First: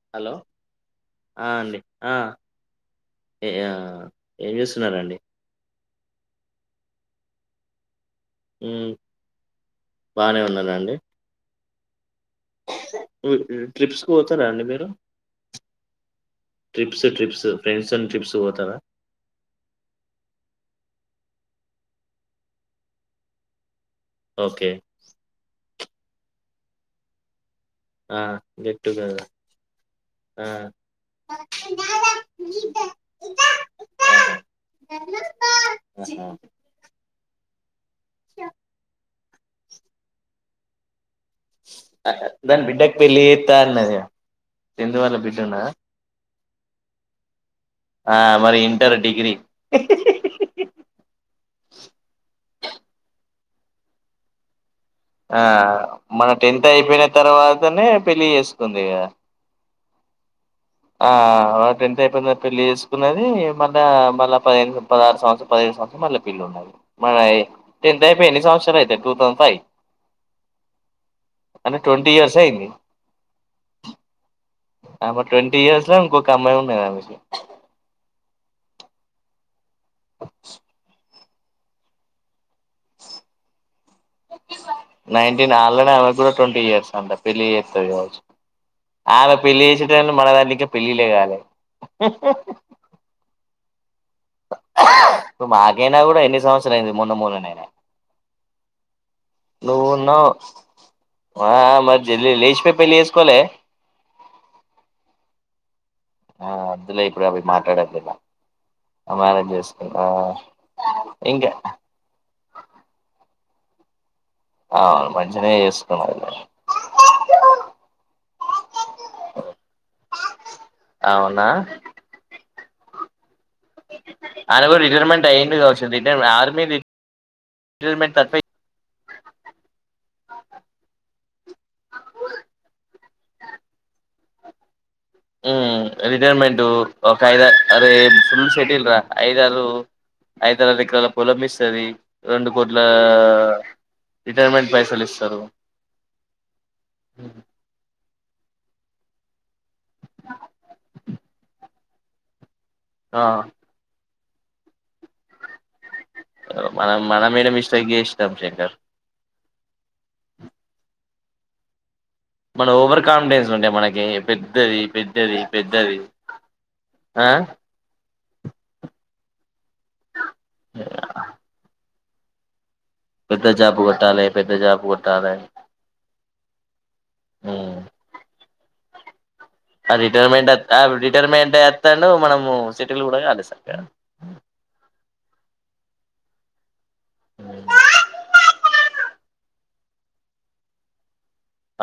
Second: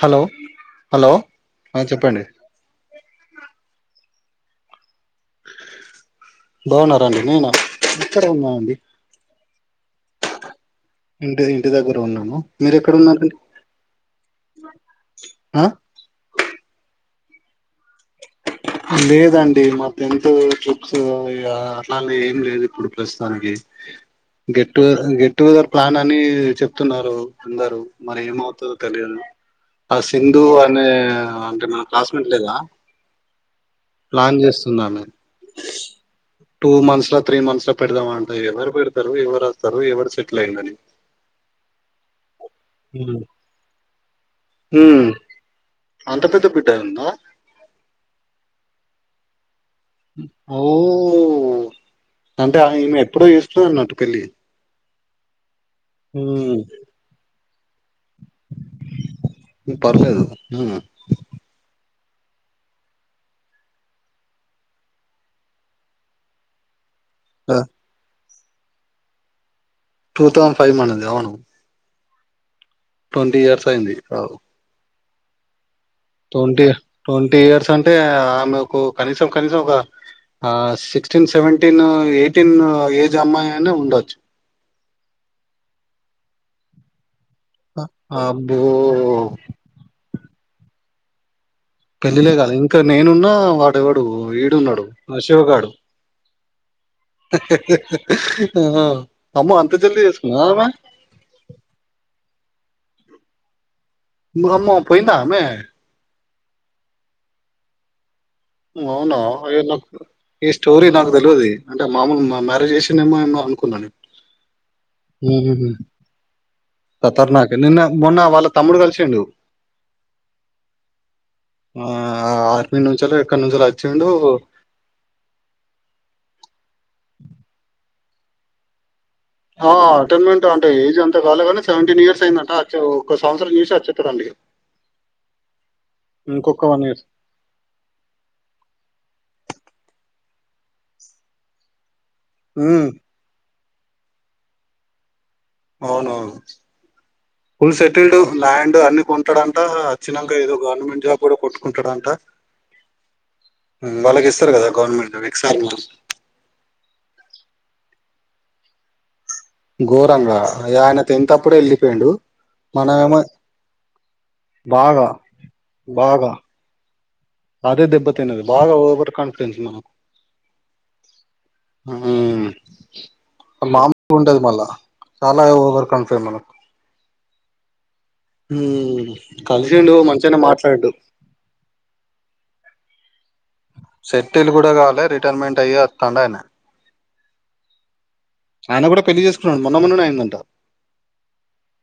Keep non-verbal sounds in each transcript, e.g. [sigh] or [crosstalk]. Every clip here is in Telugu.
హలో హలో ఆ అండి హ ఆ చెప్పండి ఆ ఏం చేస్తున్నారండి బాగున్నారండి నేన్ ఆ ఇంటి కాడే ఉన్నానండి బాగానే ఉన్నాండి ఇంటీ ఇంటి దగ్గర ఉన్నాను మీరు ఎక్కడ ఉన్నారండి ట్రిప్స్కి వోతారండి మీరు ఆ ట్రిప్స్ ట్రిప్సు లేదండి మా ఫ్రెండ్స్ పొయ్యి వచిరు సో ఇగ అలానే ఏం లేదు ఇప్పుడు ప్రస్తుతానికి okay get to get together plan అని చెప్తున్నారు అందరు ఆ మరి ఏమవుతుందో గెట్ తెలియ్దు టుగెదర్ ఆ సింధు ఆ అనే అంటే మన క్లాస్ మెంట్ లేదా ప్లాన్ చేస్తుంది ఆమె టూ మంత్స్ తా త్రీ మన్త్లో పెడదామా అంట ఎవరు పెడతారు ఎవరు వస్తారు ఎవరు సెట్లైండని దాని బిడ్డకి పెళ్ళి ఎత్తన్నదిగా చందు ఉమ్ వాళ్ళ బిడ్డనా అంత పెద్ద ఉందా ఆ మరి ఇంటర్ డిగ్రీ ఓ అంటేఆమె ఎప్పుడో చేసుకుందన్నట్టు పెళ్ళి ఆ మన టెన్త్ అయిపోయిన తర్వాతనే పెళ్లి చేసుకుంది కదా పర్లేదు మ్మ్ ఆ ఆమె టెన్త్ అయిపోయింది పెళ్లి చేసుకున్నది మళ్ళా మళ్ళా పదిహేను పదహారు సంవత్సరం పదిహేను మళ్లీ పిల్లోడు మనది టెన్త్ అయిపోయి ఎన్ని సంవత్సరాలు అయితే two thousand five two thousand five మనది అవును అంటే ట్వంటీ ఇయర్స్ అయింది ట్వంటీ ఇయర్స్ అయింది అవ్ అమే ట్వంటీ ఇయర్స్ లో ఇంకొక అమ్మాయి ట్వంటీ ఉన్నది ఆమెకి ట్వంటీ ఇయర్స్ అంటే నాకు కనీసం కనీసం ఒకా ఆ sixteen seventeen eighteen age అమ్మాయి అయిన ఉండొచ్చు నైన్టీన్ ఆల్రెడీ ఆమె కూడా ట్వంటీ ఇయర్స్ అంట పెళ్ళి చేస్తంది గావోచు అబ్బో ఆమె పెళ్లి చేసే టైమ్కీ మనదాంట్ల ఇంకా పెళ్ళిళ్ళెగాలేదు పెళ్ళిలే గాలే ఇంకా నేనున్నా వాడెవడు ఈడున్నడు ఇప్పుడు శివగాడు మాకైనా కూడా ఎన్ని సంవత్సరాలు అయింది మొన్న మొన్ననేనే ఆ ఆమో అంత నువ్వు జల్ది ఉన్నావ్ చేస్తున్నాద ఆమె ఆ మరి జల్ది లేచిపోయి పెళ్లి చేసుకోవాలే ఓయమ్మో పోయిందా ఆమె ఆ అద్దులే ఇప్పుడు అవి మాట్లాడదు ఇక అవునా అయో నాకు ఈ స్టోరీ నాకు ఇంకా తెల్వది అంటే మామూలు మా మ్యారేజ్ చేసిండనీ అనుకు ఆ మంచనే చేసున్నరు కతర్నాకు నిన్న మొన్న వాళ్ళ తమ్ముడు కలిసిండు అవునా నిన్నుంచలే ఆయన కూడా రిటైర్మెంట్ అయ్యండు కావచ్చు రిటైర్ంట్ ఆర్మీ రిటైర్మెంట్ తప్పి ఆ రిటైర్మెంట్ అంటే ఏజ్ అంతగాలే గాని సెవెంటీన్ ఇయర్స్ అయింద అంట అచ్చ ఒక సంవత్సరం చేసి వచ్చేత డీ ఉ రిటైర్మెంట్ వన్ ఇయర్ ఒక ఐద అరే ఫుల్ సెటిల్రా ఐదారు ఐదారు ఎకరాల పొలం మిస్సది రెండు కోట్లా రిటైర్మెంట్ పైసలిస్తారు అవునవును ఫుల్ సెటిల్డ్ ల్యాండ్ అన్ని కొంటాడంట అచ్చినంగా ఏదో గవర్నమెంట్ జాబ్ కూడా కొట్టుకుంటాడంట ఆ వాళ్ళకి ఇస్తారు కదా గవర్నమెంట్ ఎక్సార్ మ మనం మన మెడ మిస్టెక్ చేస్నం శంకర్ ఘోరంగా ఆయన తెంతప్పుడే వెళ్ళిపోయిండు మనం ఓవర్ మనమేమో కాన్ఫిడెన్స్ ఉండే మనకి పెద్దది బాగా పెద్దది పెద్దది బాగా ఆ అదే దెబ్బతిన్నది బాగా ఓవర్ కాన్ఫిడెన్స్ మన పెద్ద ఆ జాబ్ మామూలుగా కొట్టాలి ఉండదు పెద్ద మళ్ళా జాబ్ కొట్టాలి చాలా ఓవర్కాన్ఫిడెన్స్ మనకు ఉమ్ ఉమ్ ఆ రిటైర్మెంట్ రిటైర్మెంట్ ఎస్తాండు మనము సెటిల్ కూడా కలేదు సెట్టిల్ కూడా కాలే రిటైర్మెంట్ అయ్యి అత్తండు అన్నా ఆయన కూడా పెళ్ళి చేసుకున్నాడు మొన్న మొన్ననే అయిందంట.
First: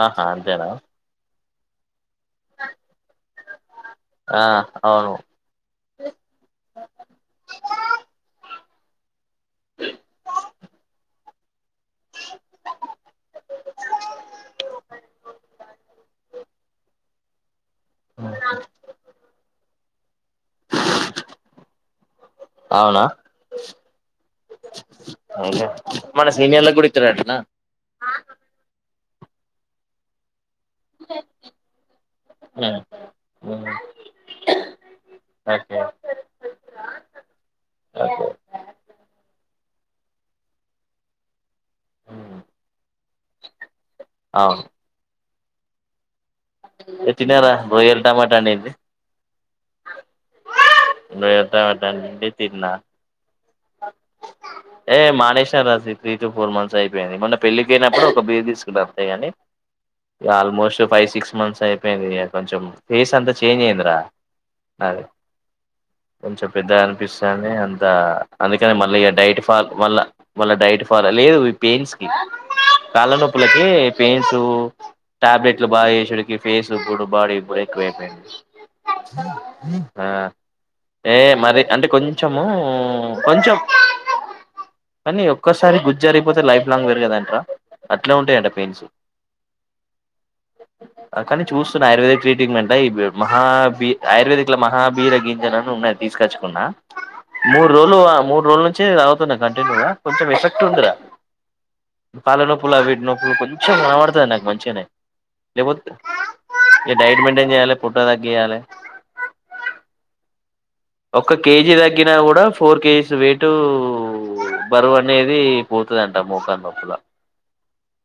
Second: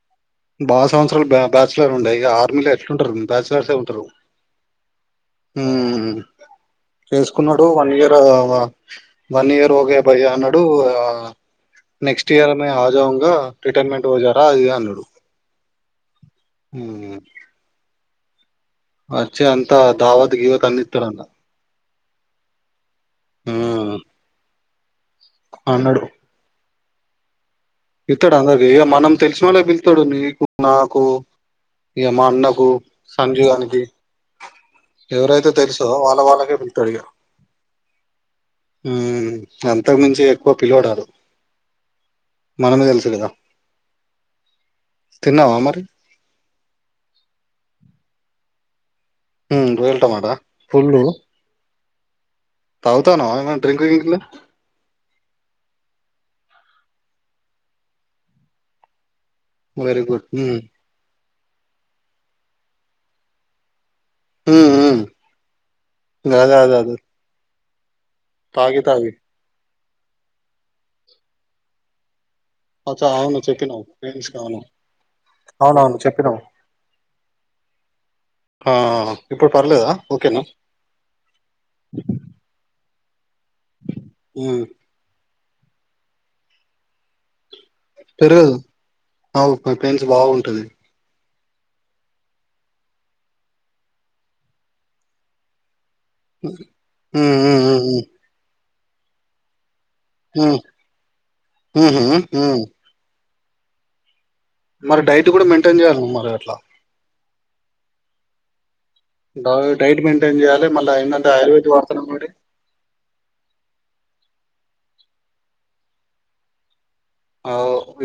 ఆహా అంతేనా బాగా సంవత్సరాలు బ్యా బ్యాచలర్ ఉండే ఇక ఆర్మీలో ఎట్లుంటరు. బ్యాచలర్స్ ఏ ఉంటరు. ఆ అవును మ్మ్ చేసుకున్నాడు వన్ ఇయర్ వన్ ఇయర్ గే భయ అన్నాడు నెక్స్ట్ ఇయర్ ఆజావంగాగా రిటైర్మెంట్ ఓజారా అది ఇది అన్నాడు మ్మ్ మ్ వచ్చే అంతా దావద్ గివత్ అన్నిత్తారంట అవునా అవునులే మన సీనియర్ లగూడ ఇతు ఇతరంటానా ఇత్తాడా అందది మనం తెలిసిన వాళ్ళ పిళ్తాడు నీకు నాకు ఇగ మా అన్నకు సంజీవ్ గానికి ఎవరైతే ఓకే తెలుసో వాళ్ళ వాళ్ళకే పిలుతాడు ఇగ ఓకే ఉహు అంతకు మించే ఎక్కువ పిలువడు వాడు మనమే తెలుసు కదా అవును తిన్నావా మరీ ఏ తిన్నారా రోయల్ టమాటా అనేది రోయల్ టమాటా పుల్ రొయ్యల టమాటా అండింది తిన్నా తాగుతానవ ఏమ డ్రింక్ ఇట్లా ఏ మానేసా రా సి త్రీటు ఫోర్ మంత్స్ అయిపోయింది. మొన్న పెళ్ళికి వెళ్ళినప్పుడు ఒక బీర్ తీసుకున్నా అంతేగాని వెరీ గుడ్ ఇక ఉమ్ ఆల్మోస్ట్ ఫైవ్ సిక్స్ మంత్స్ అయిపోయిందిక కొంచెం ఫేస్ అంతా చేంజ్ అయిందిరా. ఉమ్ ఉమ్ అదే కొంచెం అదే అదే పెద్దగ అదే అనిపిస్తాంది. అంత అందుకని తాగి మళ్ళీ తాగి డైట్ ఫాల్ మళ్ళ మళ్ళా డైట్ ఫాల్ లేదు పెయిన్స్ కి అచ్చా అవును కాళ్ళనొప్పులకి చెప్పినవు పెయిన్సు అవును టాబ్లెట్లు బాగా అవునవును ఏసుడికి చెప్పినవు ఫేస్ ఇప్పుడు బాడీ ఏక్కువ ఐపోయింది ఆ ఇప్పుడు పర్లేదా ఆ ఓకేనా ఏ మరీ అంటే కొంచము కొంచం ఉమ్ పని ఒక్కసారి గుజ్జరిగిపోతే లైఫ్ లాంగ్ పెరుగదు అంట. పెరుగదు ఆవు పెయిన్స్ బాగుంటది కానీ చూస్తున్నా ఆయుర్వేదిక్ ట్రీట్మెం అంట. ఈ మహాభీ ఆయుర్వేదిక్ లో మహార గింజన్ అని ఉన్నాది తీసుకచ్చుకున్నా హ్మ్ హ్మ్ మూడు హ్మ్ రోజులు మూడు రోజుల నుంచి తాగుతున్న కంటిన్యూగా కొంచెం హ్మ్ ఎఫెక్ట్ ఉందిరా హ్మ్ హ్మ్ కాళ్ళ హ్మ్ నొప్పులు అవి విట్ నొప్పులు కొంచెం మాడతా నా మంచిగనే మరి డైట్ కూడా మెయింటైన్ లేకపోతే చేయాలి మరి అట్లా డైట్ మెయింటైన్ చేయాలి. పొట్ట తగ్గియాలి. డైట్ డైట్ మెంటైన్ చేయాల ఒక కేజీ తగ్గిన కూడా ఫోర్ కేజీస్ వెయిట్ బరువు అనేది పోతది అంట మోకాన్ నొప్పులా ఔ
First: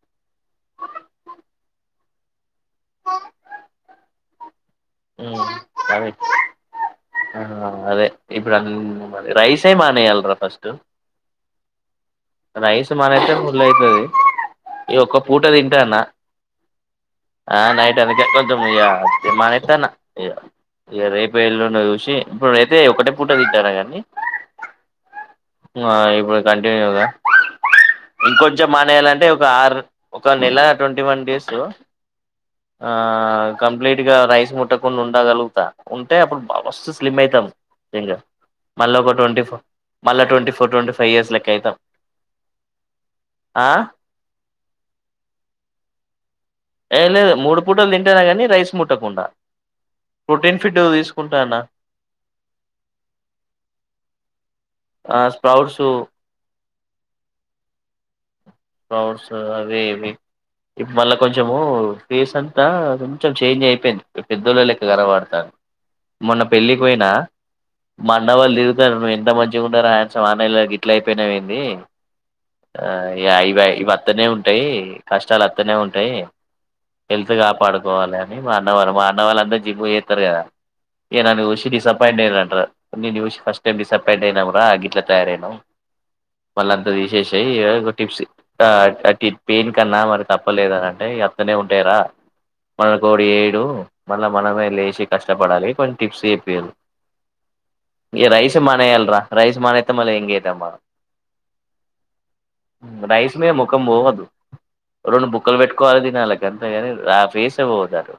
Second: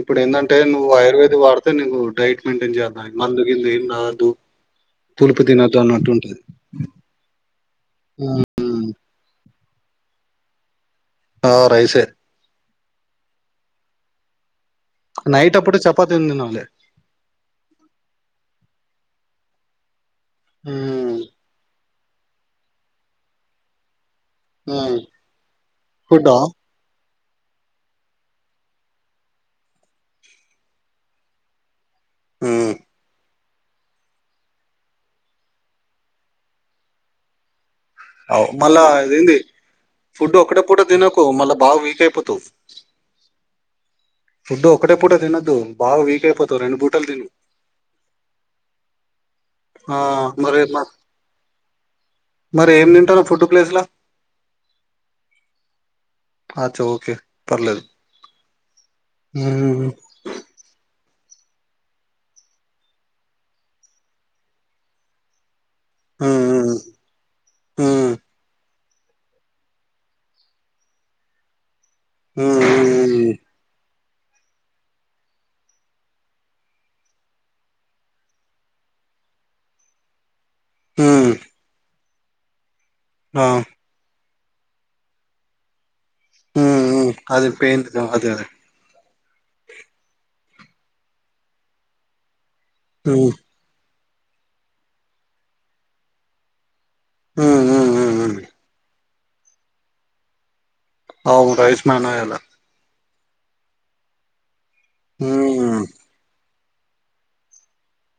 ఇప్పుడు ఏంది అంటే నువ్వు ఆయుర్వేది వాడితే నువ్వు డైట్ మెయింటైన్ చేయాల్నా మందు గిందు ఏం తాగొద్దు. తులుపు తినద్దు అన్నట్టు అదే ఉంటది ఆ అదే ఇప్పుడు రైసే మానేయాలి రా పస్ట్ ఆ రైసే రైస్ మానేతే ఫుల్ అయితది ఈగ ఒక్క పూట నైట్ అప్పుడు తింటాన్న చపాతి తినాలి ఆ నైట్ అందుకే కొంచెం ఇ తే మనఅయితన్నా హ్మ్ రేపు ఎల్లుండి చూస్ ఇప్పుడు అయితే ఒకటే పూట తింటాన గాని హ్మ్ ఆ ఫుడ్డా ఇప్పుడు కంటివ్యూగా ఇంకొంచెం మానేయాలంటే ఒక ఆరు ఒక నెల ట్వంటీ వన్ డేస్ హ్మ్ ఆ కంప్లీట్ గా రైస్ ముట్టకుండా ఉండగలుగుతా. ఉంటే అప్పుడు బా మస్ స్లిమ్ అయితాం. ఇంగ అవు మళ్ళా మళ్ళ ఒక ఇది ఏంది ట్వంటీ ఫోర్ మళ్ళా ఫుడ్ ట్వంటీ ఒకటే ఫోర్ పూట ట్వంటీ ఫైవ్ తినకు. ఇయర్స్ లెక్క మళ్ళా అయితాం బాగా వీక్ అయిపో అయిపోతావ్ ఆ తినొద్దు బాగా వీక్ అయిపోతావు రెండు ఏ పూటలు తిను లేదు మూడ్ పూటలు దింటన గానీ రైస్ ముట్టకుండా ఆ మరి ప్రోటీన్ మ ఫిడు దిసుకుంటాన్న మరి ఏం తింటరూ ఫుడ్డు ప్లేస్లా ఆ స్ప్రౌట్స్ అచ్చా ఓకే పర్లేదు బాగోస్తద్ అవే ఉమ్ ఇవి ఇ మల్ల కొంచమూ ఫేస్ అంతా కొంచమ్ చేంజ్ అయిపెంద్ పెద్ పెద్దోళ్ళ లెక్క గనబడతాన్ మొన్న ఉమ్ పెళ్ళిక్ వోయినా మా ఉమ్ అన్నవాళ్ లీడ్ తర్ నువ్ ఎంత మంచిగుండేరా హ్యాన్ సమ్ ఆర్ నేళ్ళకీ ఇట్లా అయిపెయినవేంది ఉమ్ ఉమ్ గైవై వత్తనే ఉంటాయ్ కష్టలు అత్తనే ఉంటాయ్ హెల్ తు గాపాడుకోవాలని మా అన్నవాళ్ మా అన్న వాళ్ళందర్ జిము యేత్తర్ కదా ఉమ్ ఇగ ఉమ్, నన్ను జూషి డిసప్పాయింట్ అయిరన్ ట్ర నిను జుష్ ఆ ఫస్ట్ టైమ్ డిసప్ పాంట్ అయినమ్ రా గిట్లా తయారైనవ్ ఉమ్ మళ్ళంత ఉమ్ తీశేషయ్ అది పెయిన్ యడక్ గొట్ అదే అదే ట టట్టి పేన్ కన్నా మరి తప్పలేదన్ అంటే అత్తనే ఉంటయి రా మనకోడ్ ఉమ్ యేడూ మళ్ళ మనమే లేషి కష్టపడాలి కొన్ టిప్స్ ఎప్పిరు ఉమ్ ఉమ్ ఉమ్ ఇగ ఉమ్ రైస్ మానేయాల్ రా రైస్ మానేత్తే మళ్ళ యంగ్ అయితమ్మా ఔ రైస్ మానయ్యాల రైస్ మీద మొఖం పోవద్దు రొండు బుక్కలు ఉమ్ బెట్టుకోవాలె దినాలె గంతేగాని ఆ ఫేస్ ఏ పోవద్ అటూ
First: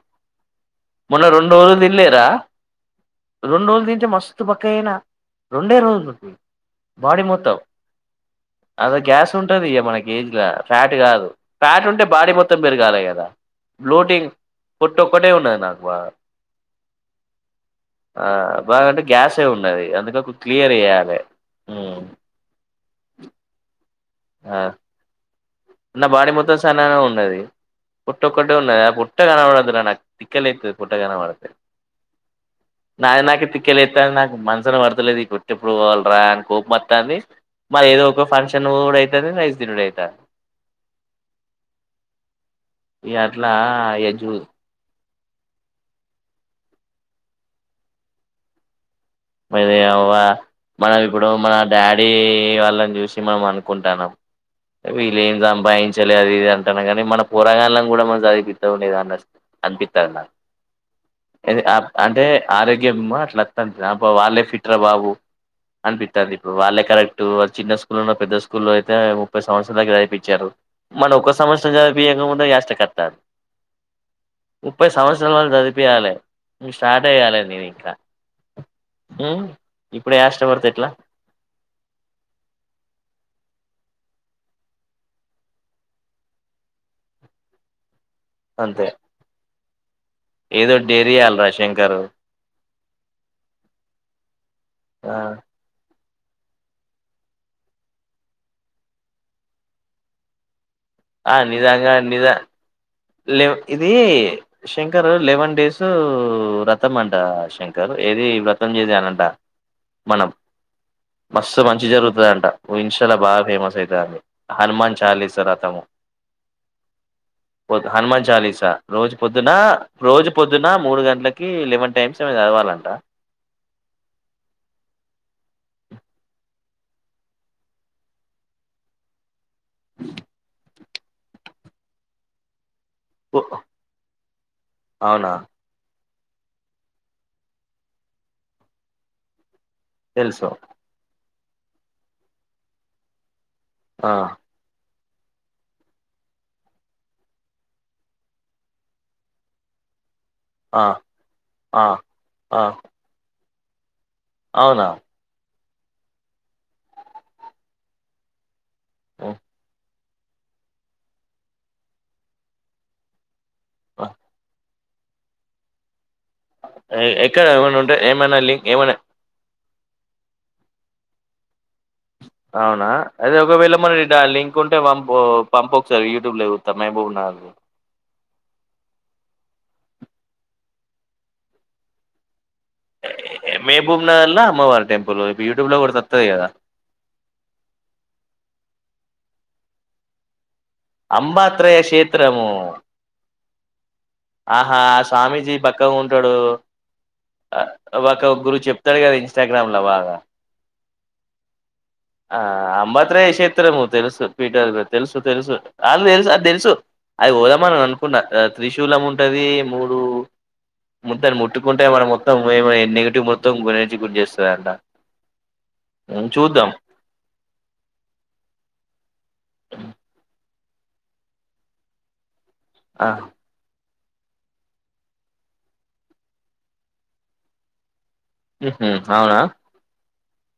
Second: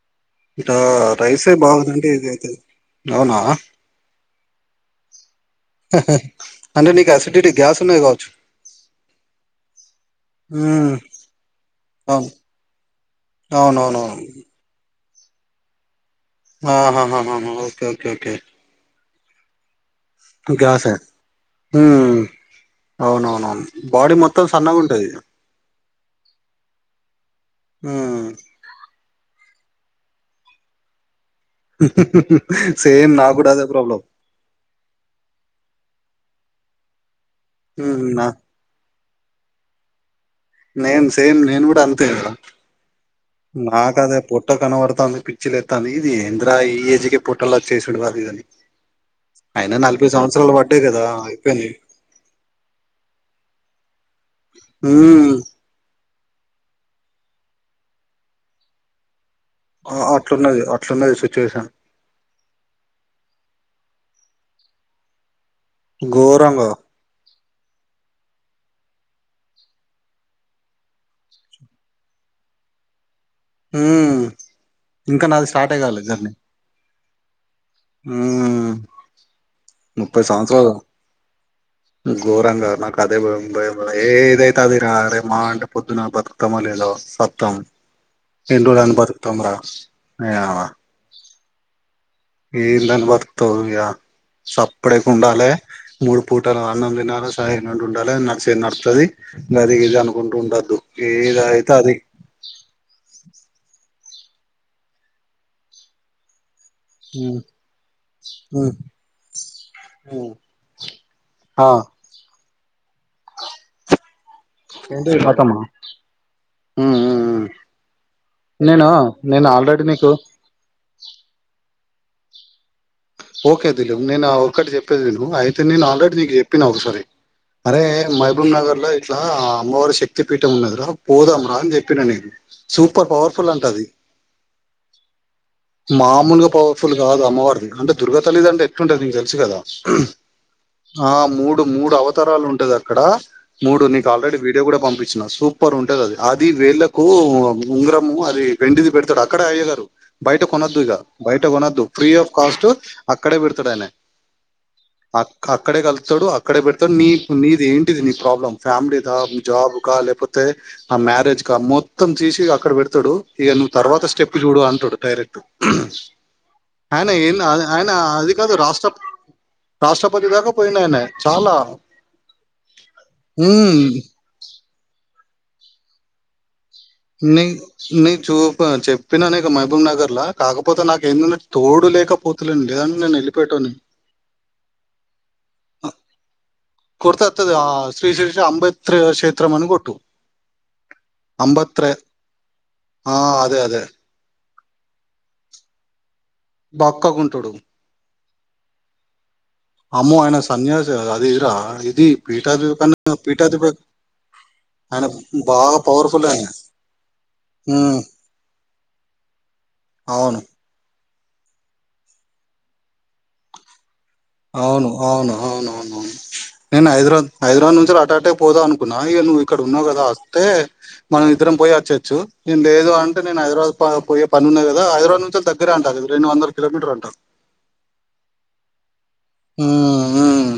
ఇట మొన్న రైసే రొండ్రోజులు దిన్ బాగుందండి లేరా ఇది అయితే అవునా రొండ్రోజులు దింటే మస్ స్తూ బక్కగైన రొండే రోజుల్ కీ అంటే నీకు బాడీ అసిడిటీ మొత్తం గ్యాస్ ఉన్నది కావచ్చు అదే గ్యాస్ ఉంటది ఇగ మనకి ఏజ్ ల ఉమ్ ఫ్యాట్ గాదు ఫ్యాటుంటే బాడీ మొత్తం పెరగాలె కదా ఔనోనోన్ పొట్టొకటే ఉండద్ నాక్ బాధ ఆ హ హ హ ఓకే ఓకే ఓకే బాగా అంటే గ్యాసే ఉన్నది అందుక్ మ్ గ్యాస ఉమ్ ఔనోనో న్ బాడీ మొత్తం ఆ సన్నఉంటది నా బాడీ మొత్తం సన్నగఉన్నది హ్మ్ పొట్టొకటే ఉన్నది ఆ పోట్ ట్ట గనవడొద్దురా నాక్ తిక్కలేతది పొట్టగనవడ సేమ్ నాద్ నాకు నాకే కూడా అదే తిక్కే ప్రాబ్లం లేతంద్ నాకు మన్ స్ న పడ్ తలేద్ ఈ పొట్టేప్పుడ్ వాల్ ప్రాన్ కోప్ మొత్తాంది మరి ఏదో హ్మ్ ఒక నా ఫంక్షన్ వోవ్ డయితది రైస్ దినుడయిత నేన్ సేమ్ నేన్ గుడా అంతే ఇంక ఇగ అట్లా నాక్ ఇగ అదే చూ పొట్ట కనబడతంది పి చ్చిలేత్తాంది ఇది ఎంద్ రా ఈ ఏజ్ కే పొట్టలొచ్చేసుడూ అదీ ఇదీ అని అయినా నలభై వొనియవ్వ సంవత్సరాలు పడ్డాయి మనం కదా ఇప్పుడు మన అయిపోయింది డాడీ ఈ వాళ్ళన్ జుసి మన్ మన్ అన్ క్ కుంటాన్నమ్ వీళ్ హ్మ్ లేమ్ జంభాయిస్ చలే అది ఇది అంటాన్నం గనీ మన పోరగాళ్ళన్ కూడా మనం చదిపిత్తమో లేదో అనట్ అన్ ఆ పితంద్ నాక్ అట్లున్నది అట్లున్నది ఇదీ సిచ్యువేషన్ ఆప్ అంటే ఆరోగ్యము అట్ల టం ర్యమ్ పొ వాళ్ళే ఫిట్ రా బాబు అన్ పిత్తాంది ఇప్పుడు ఘోరంగా వాళ్ళే కరక్టు అజ్ చిన్న స్కూలోన పెద్ద స్కూల్లో అయితే ముప్పై సంవత్స దాగా చవ్ పిచారు మనం ఒక్క సంవత్సరం చదిపియక ముంద్ ఆయా కష్ట కడ్ త ఊమ్ ఇంక నాది వాళ్ళు స్టార్టె కాలె చదివిపియ్యాలే జర్ నీ స్టార్ట్ చేయాలే నేను ఇంకా ఉమ్మ్ మ్మ్ ఇప్పుడే ముప్పై సౌవ్ యాష్ట పడితే త్సరాల ఎట్లా ఉ గోరంగా నాక్ అదే భయమ్ బయపడ ఏ ఏదయితే అదిరా అరే మాఅంటే పొద్దున బతుకతమో లేదో సత్తం ఎన్ రోల్ అంతే అని బతుకుతమ్ రా నీయవ్వ ఏదో డేర్ జెయల్ రా శంకరు ఏందని బతుక్తవ్ ఇగ ఆ సప్పుడేకుండాలే మూడు పూటల అన్నం తినాలె సైర్న ఉండాలే నడిషేద్ నడుత్తది గది ఇది అనుకుంటుండద్దు ఏదైతె అది లె ఇదీ శంకర్ లెవెన్ డేస్ ర తం అంటా మ్ శంకర్ ఏది వ్రతం మ్ చేసారంట మనం మ్ మస్తు ఆ మంచి జరుగుతదంట విన్ షాల బా ఫేమస్ ఐతంది హనుమాన్ చాలీసా రదాము ఉమ్ ఉమ్ హనుమాన్ చాలీసా రోజ్ పొద్దున నీకు రోజు పొద్దున ఆ మూడు గంట్ లకి లెవెన్ టైమ్స్ ఏమొ చదవాలంట ఓకే దిలీప్ నేను అ ఒక్కటి చెప్పేది విను అయితే నేను ఆల్రెడీ నీకు చెప్పిన ఒకసారి అరే మహబూబ్ నగరలో ఇట్లా అమ్మవారి శక్తి పీఠం ఉన్నదిరా పోదాంరా అని చెప్పిన నేను సూపర్ ఓ పవర్ఫుల్ అంట ఆది అవునా మా మూలుగా పవర్ఫుల్ కాదు అమ్మవారిది అంటె దుర్గతల్లిడాంటే ఎట్లుంటది నీకు తెలుసు కదా తెలుసు ఆ మూడు మూడు అవతారలు ఉంటది అక్కడ మూడు నీకు ఆ ఆల్రడీ వీడియో కూడా పంపి చ్చిన సూపర్ ఉంటది అది అది వేళ్ళలకు ఉంగరము అది వెండిది పెడతాడ అక్కడ అయ్యగారు బయట కొనొద్దు ఆ ఇగ బయట ఆ కొనొద్దు ఫ్రీ ఆఫ్ ఆ కాస్ట్ అక్కడే పెడుతడైనే అవునా అక్కడే కలుతాడు అక్కడే పెడతాడు నీ నీది ఏంటిది నీ ప్రాబ్లమ్ ఫ్యామిలీక మీ జాబ్ కా లే పోతే ఆ మ్యారేజ్ క మొత్తం తీసి అక్కడ పెడుతాడు ఇగ నీ తర్వాత స్టెప్ చూడు అంటాడు డైరెక్టు ఎ ఎక్కడ ఏమైనా ఉంటే ఏమైనా కాదు లింక్ రాష్ట్ర ఏమైనా రాష్ట్రపతి దాకా పోయిండు ఐనే చాలా అవునా అదే ఒకవేళ ఉమ్ మనకి దన్ లింక్ ఉంటే పంపు పంపుకసారి యూట్యూబ్ ల చు నీ నీ చూపు చెపిన నే మహబూబ్ నగర్ల కాకపోతే నాకు ఎందన్నటు తోడు లేకపోతే తలేన్ లేదు అంటే నేను ఎళ్ళిపోయేటొడ్ని మహబూబ్ నగర్ లో అమ్మవారి టెంపుల్ ఇప్పుడు యూట్యూబ్ లో అ కూడా వత్తది కదా కొడితే ఒత్తది ఆ శ్రీ శిరీష అబేత్ర కేత్రం అని కొట్టు అంబత్రే అంబత్రేయశేత్రము ఆ అదే అదే ఆహా ఆ స్వామిజీ బక్క ఉన్ బక్కగుంటాడు ఒక గురువు చెప్తాడు కదా ఇన్స్టాగ్రామ్ లో బాగా అమ్మో ఆయన సన్యాసి కదా అది ఇరా ఇది పీఠాభి అంబేత్రయ క్షేత్రము తెలుసు పీఠాభిమం ఆయన తెలుసు తెలుసు బాగా అ తెలుసు పవర్ఫుల్ అది ఆయన తెలుసు అది పోదామని అని ఉమ్, అనుకున్న త్రిశూలం ఉంటది మూడు అవును ముదన్ ముట్టుకుంటే మనం మొత్తం ఏ నెగిటివ్ మొత్తం గురి చేస్తుందంట అవును అవును అవునువునువును చూద్దాం నేను హైదరాబాద్ హైదరాబాద్ నుంచెలి అటాటే పోధాం అనుకున్నా ఇగ నువ్వు ఇక్కడ ఉన్నావు కదా అస్తే మనం ఇద్దరం పోయి అచేచ్చు నం లేదు ఆ అంటే నేను హైదరాబాద్ పా పోయే పన్ని ఉన్నది కదా హైదరాబాద్ నుంచెలి దగ్గరే అంటా అది రెండు వందల కిలోమీటర్ అంటా మ్ హు అవునా ఉమ్మ్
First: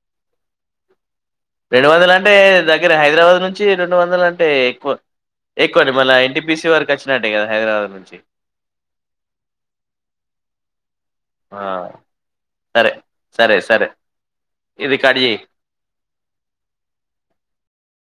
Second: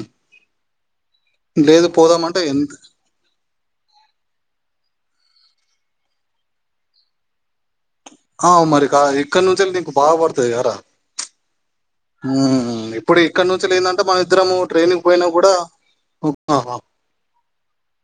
రెండు వందల అంటే ఎంత దగ్గరే హైదరాబాద్ నుంచి రెండు వందల అంటే ఎక్కువ ఎక్కువనే మన ఎన్టీపిసి వరకు అచ్చినట్టే కదా హైదరాబాద్ నుంచి అవ్ మరి కాద ఇక్కడి నుంచెలి నీకు బాగా పడుతది కాదార ఆ మ్ సరే ఇప్పుడు ఇక్కడ సరే నుంచెలి సరే ఎదంటే మన ఇద్దరంము ఇది ట్రైన్కి కట్ పోయినా చెయ్ కూడా [unintelligible]